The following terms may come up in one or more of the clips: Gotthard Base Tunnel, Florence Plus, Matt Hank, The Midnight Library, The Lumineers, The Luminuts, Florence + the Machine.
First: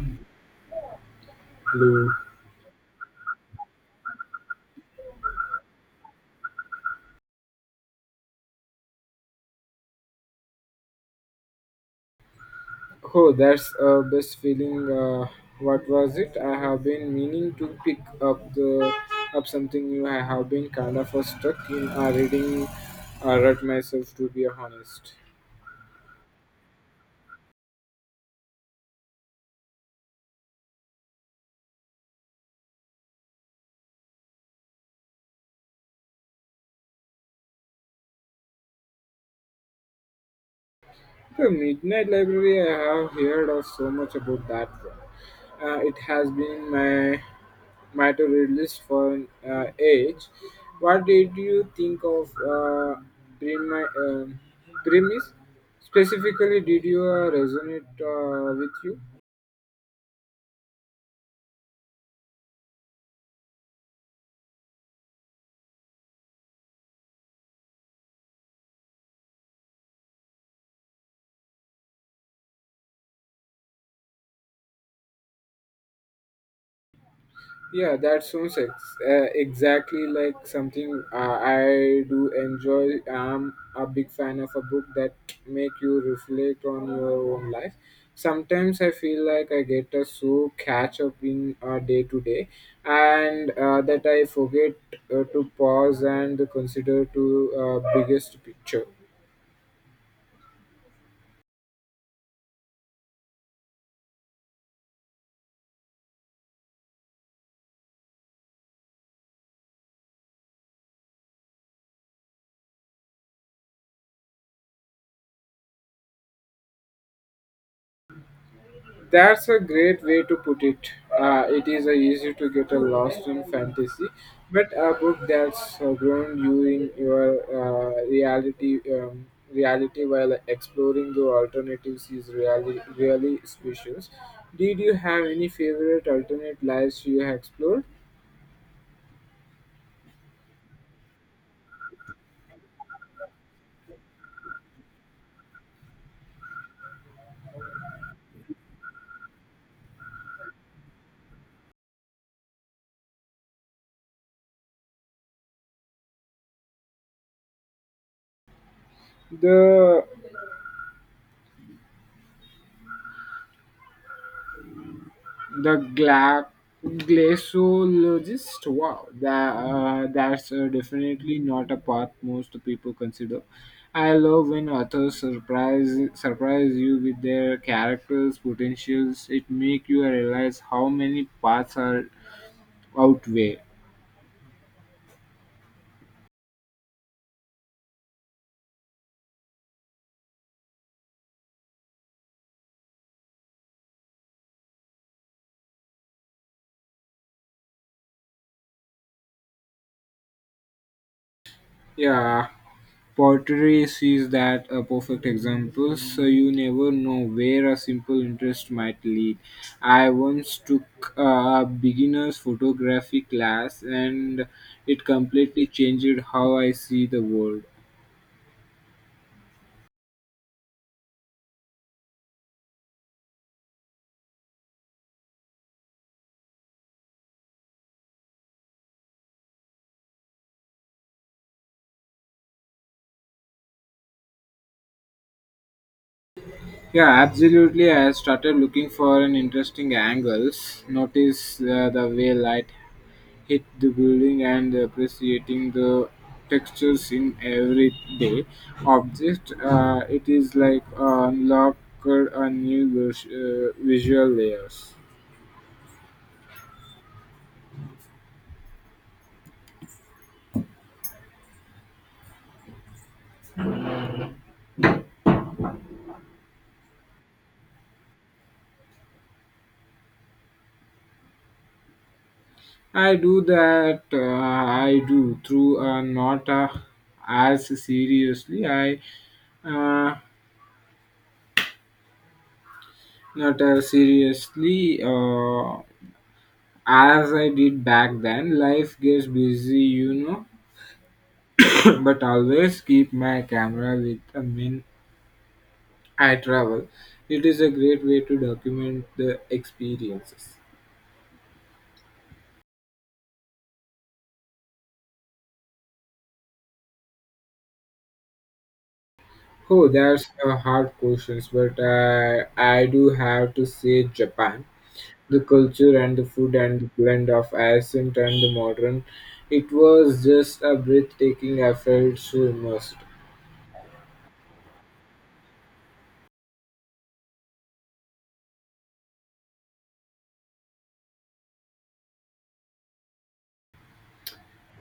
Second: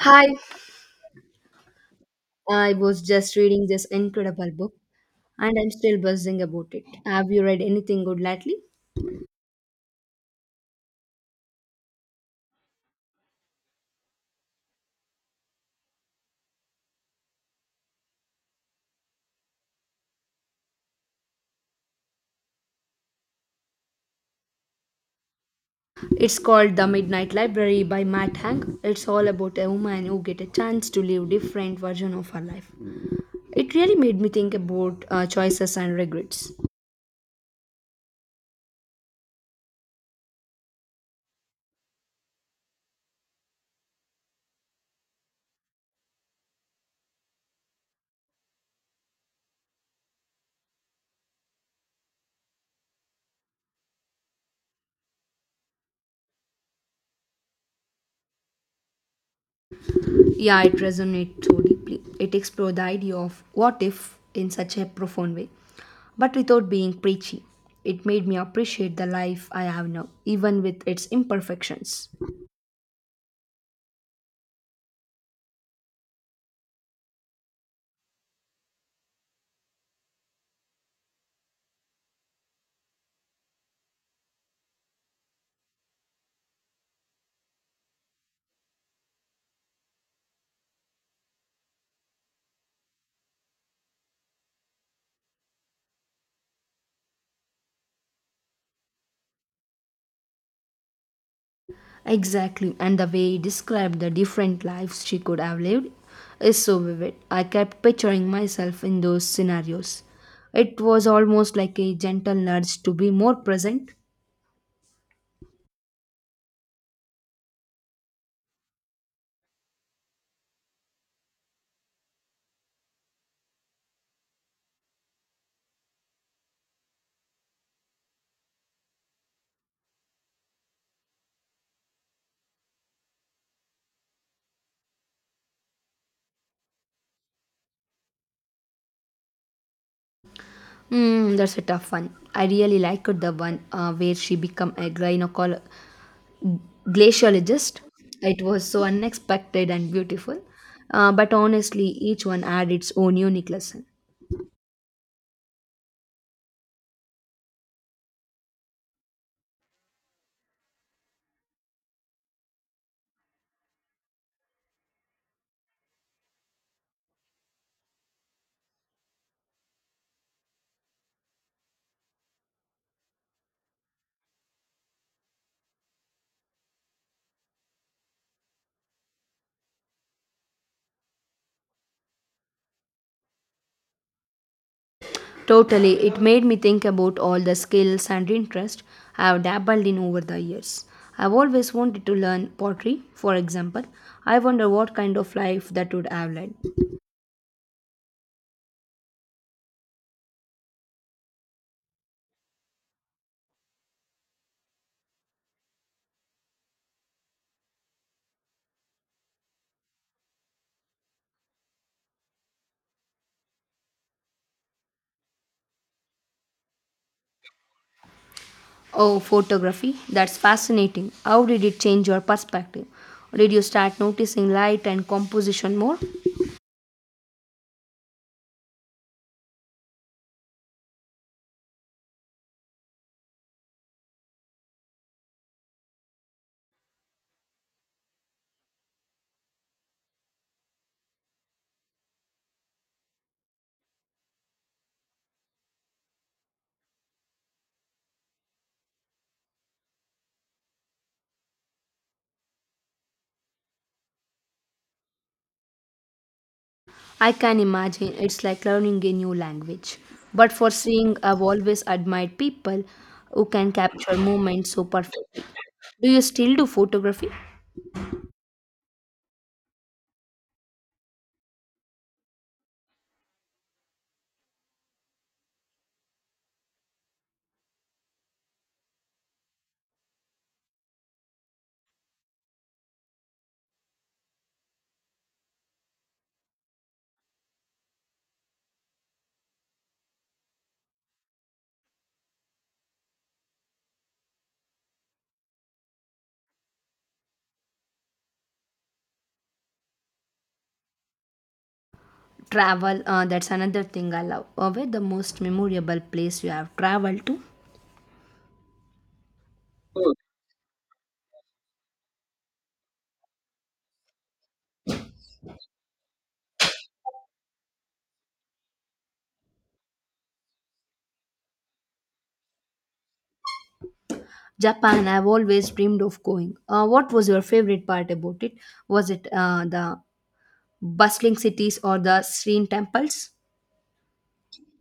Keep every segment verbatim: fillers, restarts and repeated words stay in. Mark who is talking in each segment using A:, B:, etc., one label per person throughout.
A: Hi,
B: Blue.
A: I was just reading this incredible book and I'm still buzzing about it. Have you read anything good lately?
B: Oh, that's a best feeling. Uh, what was it? I have been meaning to pick up the up something new. I have been kind of uh, stuck in uh, reading uh, rut myself, to be honest.
A: It's called The Midnight Library by Matt Hank. It's all about a woman who get a chance to live different version of her life. It really made me think about uh, choices and regrets.
B: The Midnight Library. I have heard of so much about that one. Uh, it has been my matter at least for an uh, age. What did you think of uh, premi- um premise? Specifically, did you uh, resonate uh, with you?
A: Yeah, it resonates so deeply. It explored the idea of what if in such a profound way, but without being preachy. It made me appreciate the life I have now, even with its imperfections.
B: Yeah, that sounds ex- uh, exactly like something uh, I do enjoy. I'm a big fan of a book that make you reflect on your own life. Sometimes I feel like I get a so catch up in uh, day to day, and uh, that I forget uh, to pause and consider to uh, biggest picture.
A: Exactly, and the way he described the different lives she could have lived is so vivid. I kept picturing myself in those scenarios. It was almost like a gentle nudge to be more present.
B: That's a great way to put it. Uh, it is uh, easy to get uh, lost in fantasy, but a book that's uh, grown you in your uh, reality um, reality while exploring your alternatives is really really special. Did you have any favorite alternate lives you have explored?
A: Hmm, that's a tough one. I really liked the one uh, where she became a gynecologist. Glaciologist. It was so unexpected and beautiful. Uh, but honestly, each one had its own unique lesson.
B: The The gla- glaciologist, wow, that, uh, that's uh, definitely not a path most people consider. I love when authors surprise surprise you with their characters' potentials. It make you realize how many paths are out there.
A: Totally, it made me think about all the skills and interests I have dabbled in over the years. I've always wanted to learn pottery, for example. I wonder what kind of life that would have led.
B: Yeah, pottery is that a perfect example, so you never know where a simple interest might lead. I once took a beginner's photography class and it completely changed how I see the world.
A: Oh, photography, that's fascinating. How did it change your perspective? Did you start noticing light and composition more?
B: Yeah, absolutely. I started looking for an interesting angles, notice uh, the way light hit the building and appreciating the textures in everyday object uh, it is like uh, unlocked a new vis- uh, visual layers.
A: I can imagine it's like learning a new language. But for seeing, I've always admired people who can capture moments so perfectly. Do you still do photography?
B: I do that uh, I do through uh, not uh, as seriously I uh, Not as seriously uh, as I did back then. Life gets busy you know But always keep my camera with me I travel. It is a great way to document the experiences.
A: Travel, uh, that's another thing I love. Uh, where the most memorable place you have traveled to?
B: Oh, that's a hard question, but I, I do have to say Japan. The culture and the food and the blend of ancient and the modern. It was just a breathtaking. I felt so immersed.
A: Japan, I've always dreamed of going. Uh, what was your favorite part about it? Was it uh, the bustling cities or the serene temples?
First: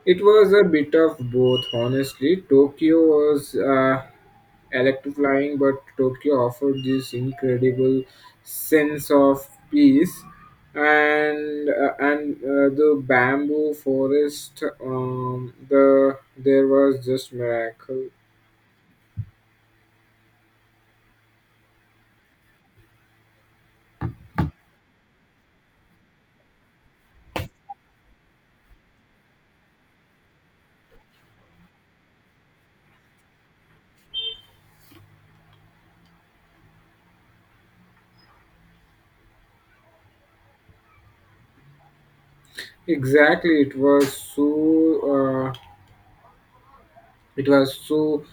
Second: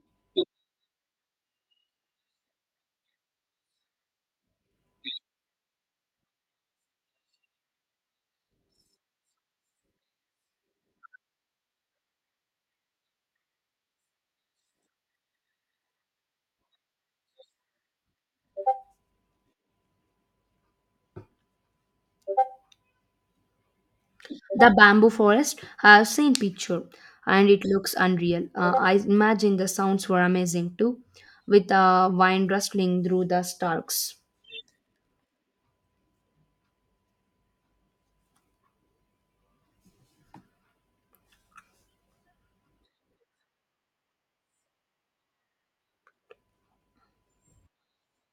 B: It was a bit of both, honestly. Tokyo was uh, electrifying, but Tokyo offered this incredible sense of peace. And uh, and uh, the bamboo forest, um, the there was just miracle.
A: The bamboo forest, I've seen picture and it looks unreal. Uh, I imagine the sounds were amazing too, with the uh, wine rustling through the stalks.
B: Exactly, it was so uh, it was so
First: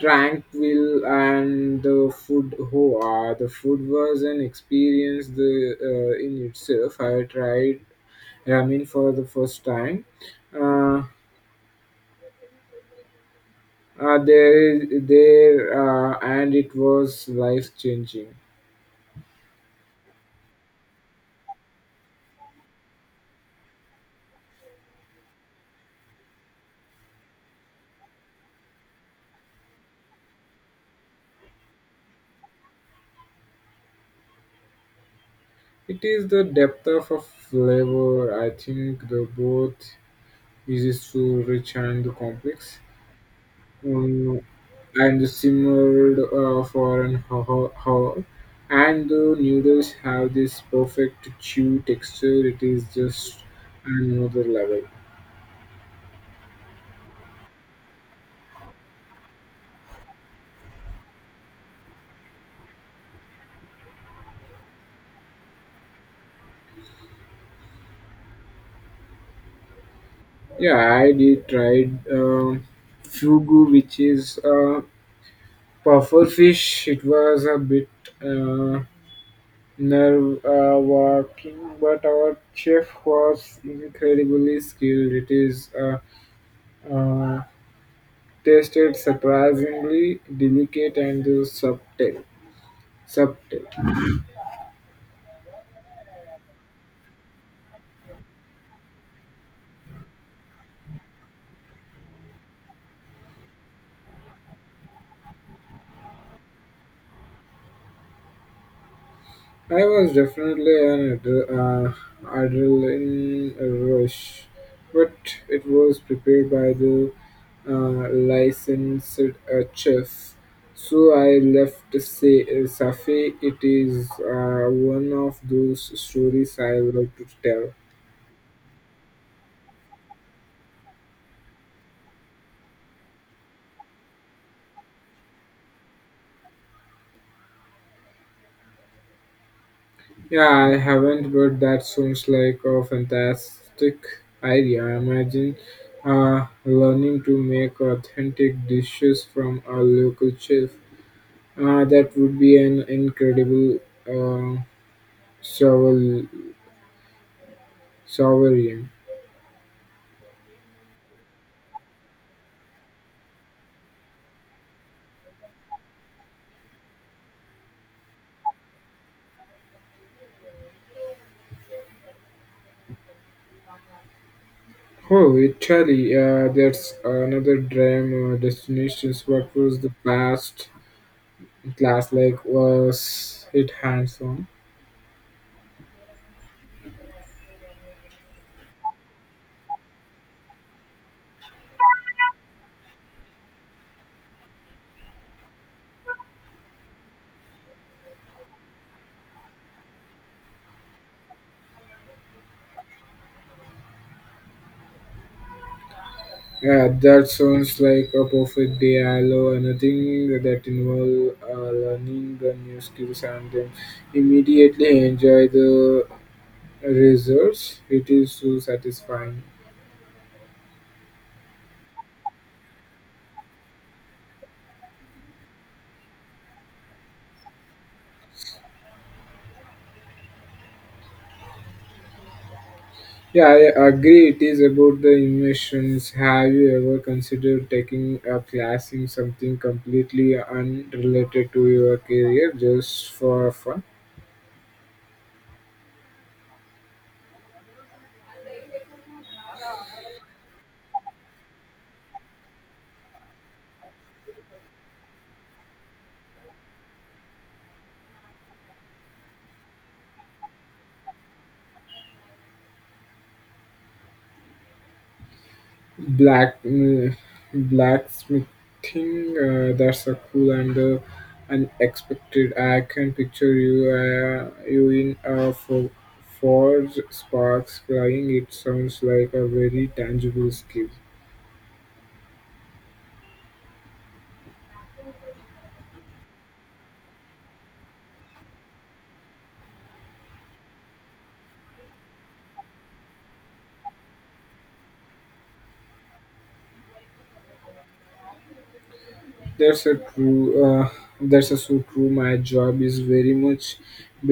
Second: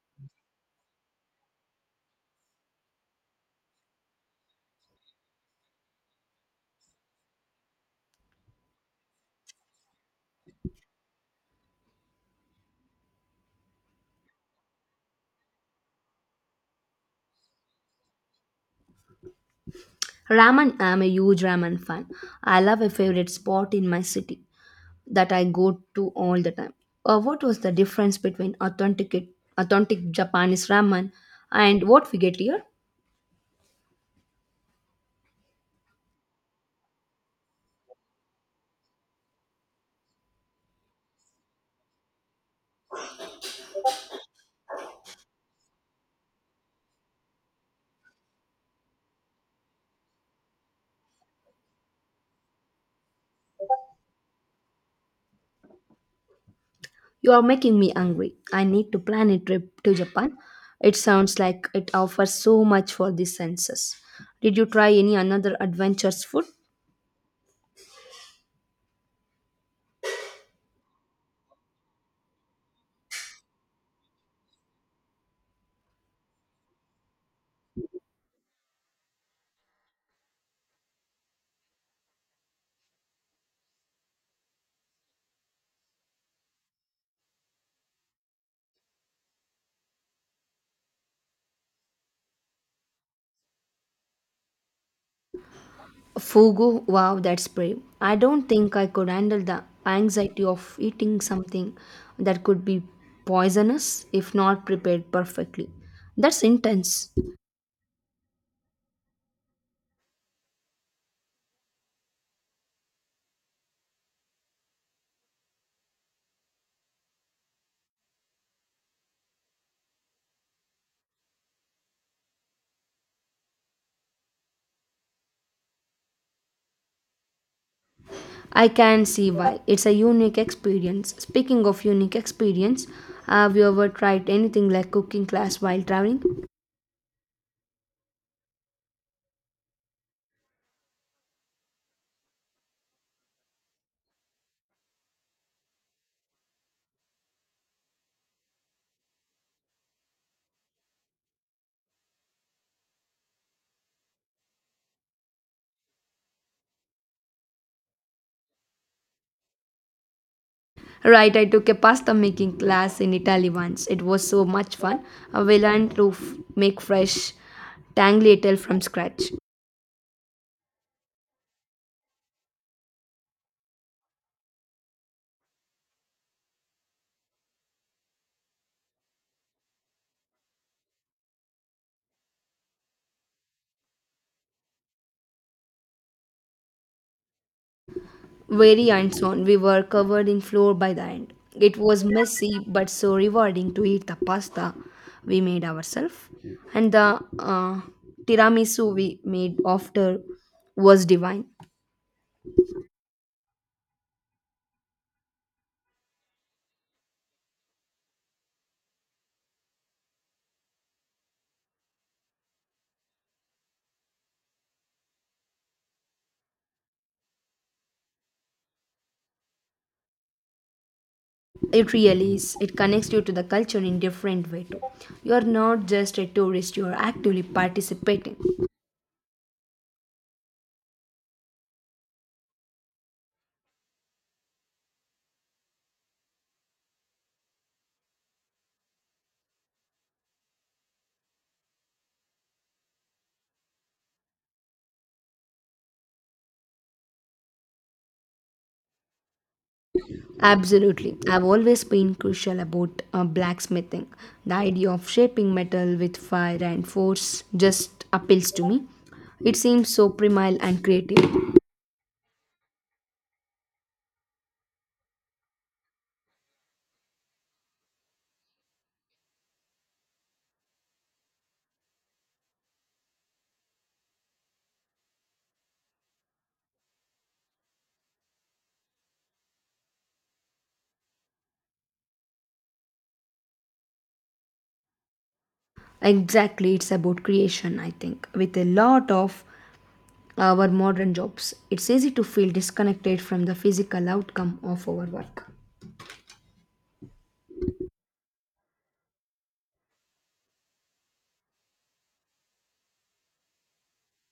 B: tranquil. And the food, oh, ah, the food was an experience the uh, in itself. I tried ramen for the first time. Uh. uh, there is there uh, And it was life changing.
A: Ramen, I'm a huge ramen fan. I love a favorite spot in my city that I go to all the time. Uh, what was the difference between authentic, authentic Japanese ramen and what we get here?
B: It is the depth of a flavor, I think. The both is so rich and complex, um, and simmered uh, for an ho- hour, and the noodles have this perfect chew texture. It is just another level.
A: You are making me hungry. I need to plan a trip to Japan. It sounds like it offers so much for the senses. Did you try any another adventurous food?
B: Yeah, I did tried um, fugu, which is uh, puffer fish. It was a bit uh, nerve uh, wracking, but our chef was incredibly skilled. It is uh, uh, tasted surprisingly delicate and subtle. subtle.
A: Fugu, wow, that's brave. I don't think I could handle the anxiety of eating something that could be poisonous if not prepared perfectly. That's intense.
B: I was definitely an adre- uh, adrenaline rush, but it was prepared by the uh, licensed uh, chef. So I left to say, uh, Safi, it is uh, one of those stories I would like to tell.
A: I can see why. It's a unique experience. Speaking of unique experience, have you ever tried anything like cooking class while traveling?
B: Yeah, I haven't, but that sounds like a fantastic idea. I imagine uh, learning to make authentic dishes from a local chef. Uh, that would be an incredible uh, sovel- sovereign.
A: Right, I took a pasta making class in Italy once. It was so much fun. Uh, We learned to f- make fresh tagliatelle from scratch.
B: Oh, Italy, uh, that's another dream uh, destination. What was the past class like? Was it hands-on?
A: Very hands-on. We were covered in flour by the end. It was messy but so rewarding to eat the pasta we made ourselves. And the uh, tiramisu we made after was divine.
B: Yeah, that sounds like a perfect day. I love anything that involves uh, learning the new skills and then immediately enjoy the results. It is so satisfying.
A: It really is. It connects you to the culture in different way too. You are not just a tourist, you are actively participating.
B: Yeah, I agree. It is about the inventions. Have you ever considered taking a class in something completely unrelated to your career just for fun?
A: Absolutely. I've always been crucial about uh, blacksmithing. The idea of shaping metal with fire and force just appeals to me. It seems so primal and creative.
B: Black, mm, Blacksmithing, uh, that's a cool and uh, unexpected. I can picture you, uh, you in a fo- forge, sparks flying. It sounds like a very tangible skill.
A: Exactly, it's about creation, I think. With a lot of our modern jobs, it's easy to feel disconnected from the physical outcome of our work.
B: That's a true. Uh, that's a so true. My job is very much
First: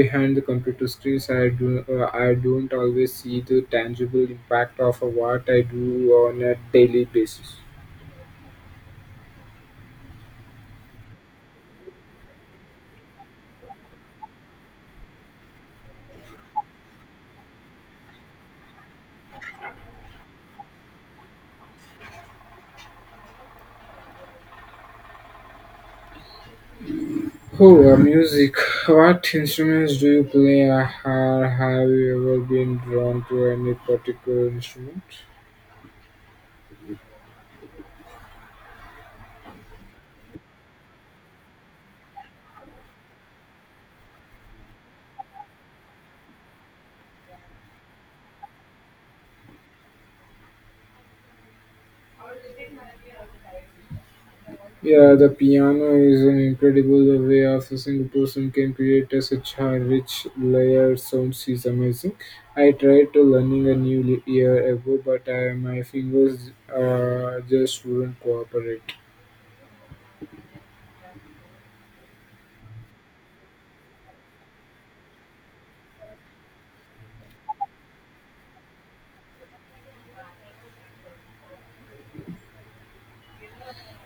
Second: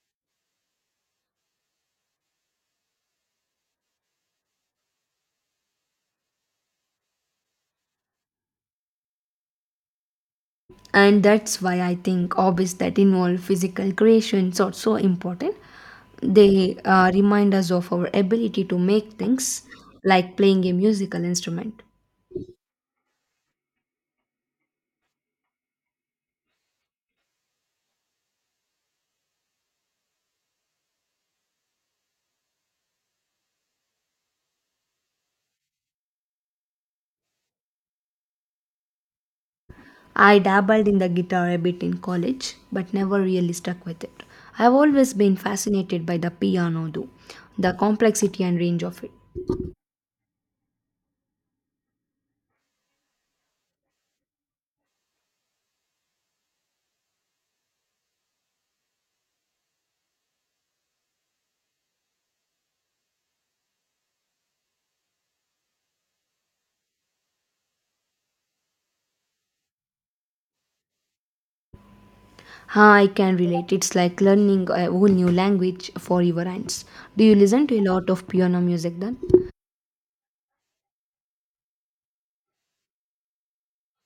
B: behind the computer screens. I do. Uh, I don't always see the tangible impact of what I do on a daily basis.
A: And that's why I think hobbies that involve physical creations are so important. They uh, remind us of our ability to make things, like playing a musical instrument.
B: Oh, uh, Music. What instruments do you play, uh, or have you ever been drawn to any particular instrument?
A: I dabbled in the guitar a bit in college but never really stuck with it. I've always been fascinated by the piano though, the complexity and range of it.
B: Yeah, the piano is an incredible way of a single person can create a such a rich layer sounds is amazing. I tried to learning a new li- year ago, but I, my fingers uh, just wouldn't cooperate.
A: Huh, I can relate. It's like learning a whole new language for your hands. Do you listen to a lot of piano music then?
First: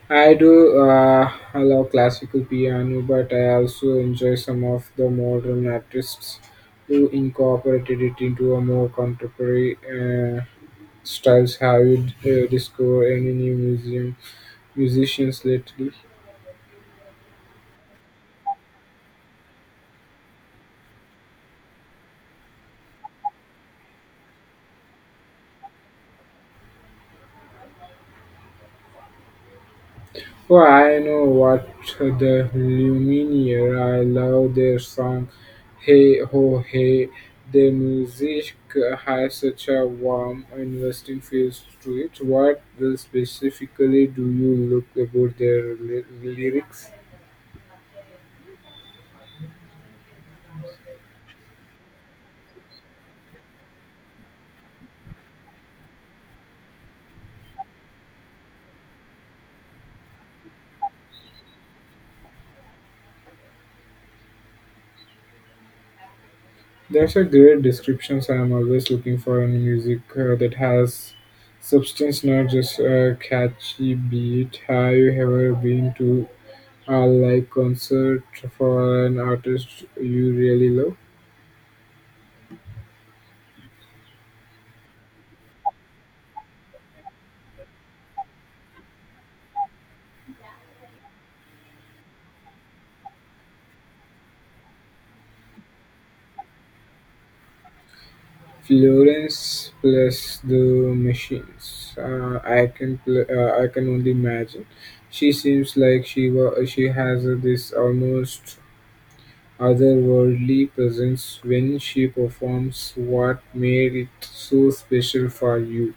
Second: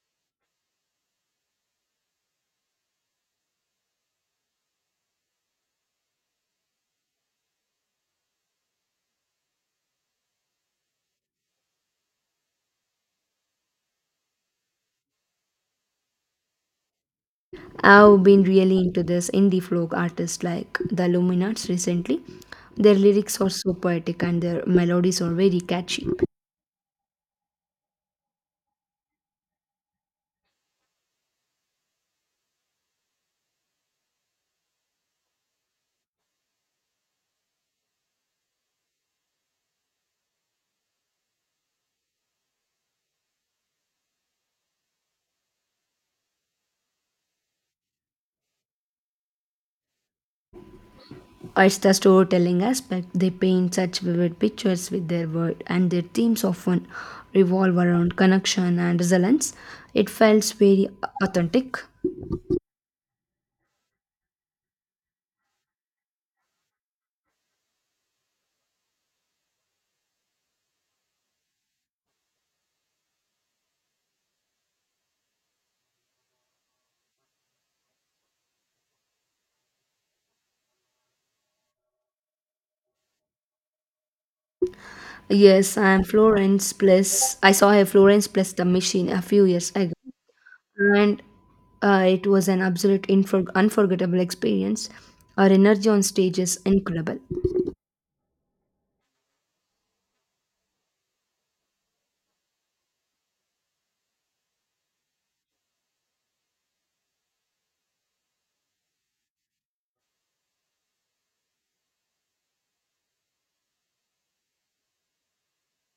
B: I do uh, love classical piano, but I also enjoy some of the modern artists who incorporated it into a more contemporary uh, styles. Have you uh, discovered any new museum musicians lately?
A: I've been really into this indie folk artists like the Luminuts recently. Their lyrics are so poetic and their melodies are very catchy.
B: Oh, I know what, the lumineer, I love their song hey ho hey. Their music has such a warm investing feel to it. What specifically do you look about their ly- lyrics?
A: It's the storytelling aspect. They paint such vivid pictures with their word, and their themes often revolve around connection and resilience. It felt very authentic.
B: That's a great description. So I'm always looking for a music uh, that has substance, not just a catchy beat. Have you ever been to a live concert for an artist you really love?
A: Yes, I am Florence Plus. I saw a Florence Plus the Machine a few years ago. and uh, it was an absolute infor- unforgettable experience. Her energy on stage is incredible.
B: Florence plus the machines. Uh, I can pl- uh, I can only imagine. She seems like she wa- she has uh, this almost otherworldly presence when she performs. What made it so special for you.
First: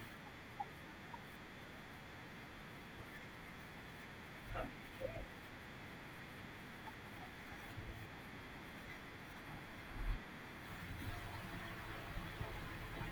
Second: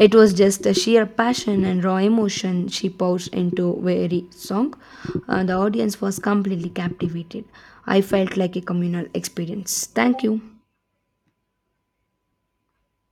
A: It was just the sheer passion and raw emotion she poured into every song. Uh, the audience was completely captivated. I felt like a communal experience. Thank you.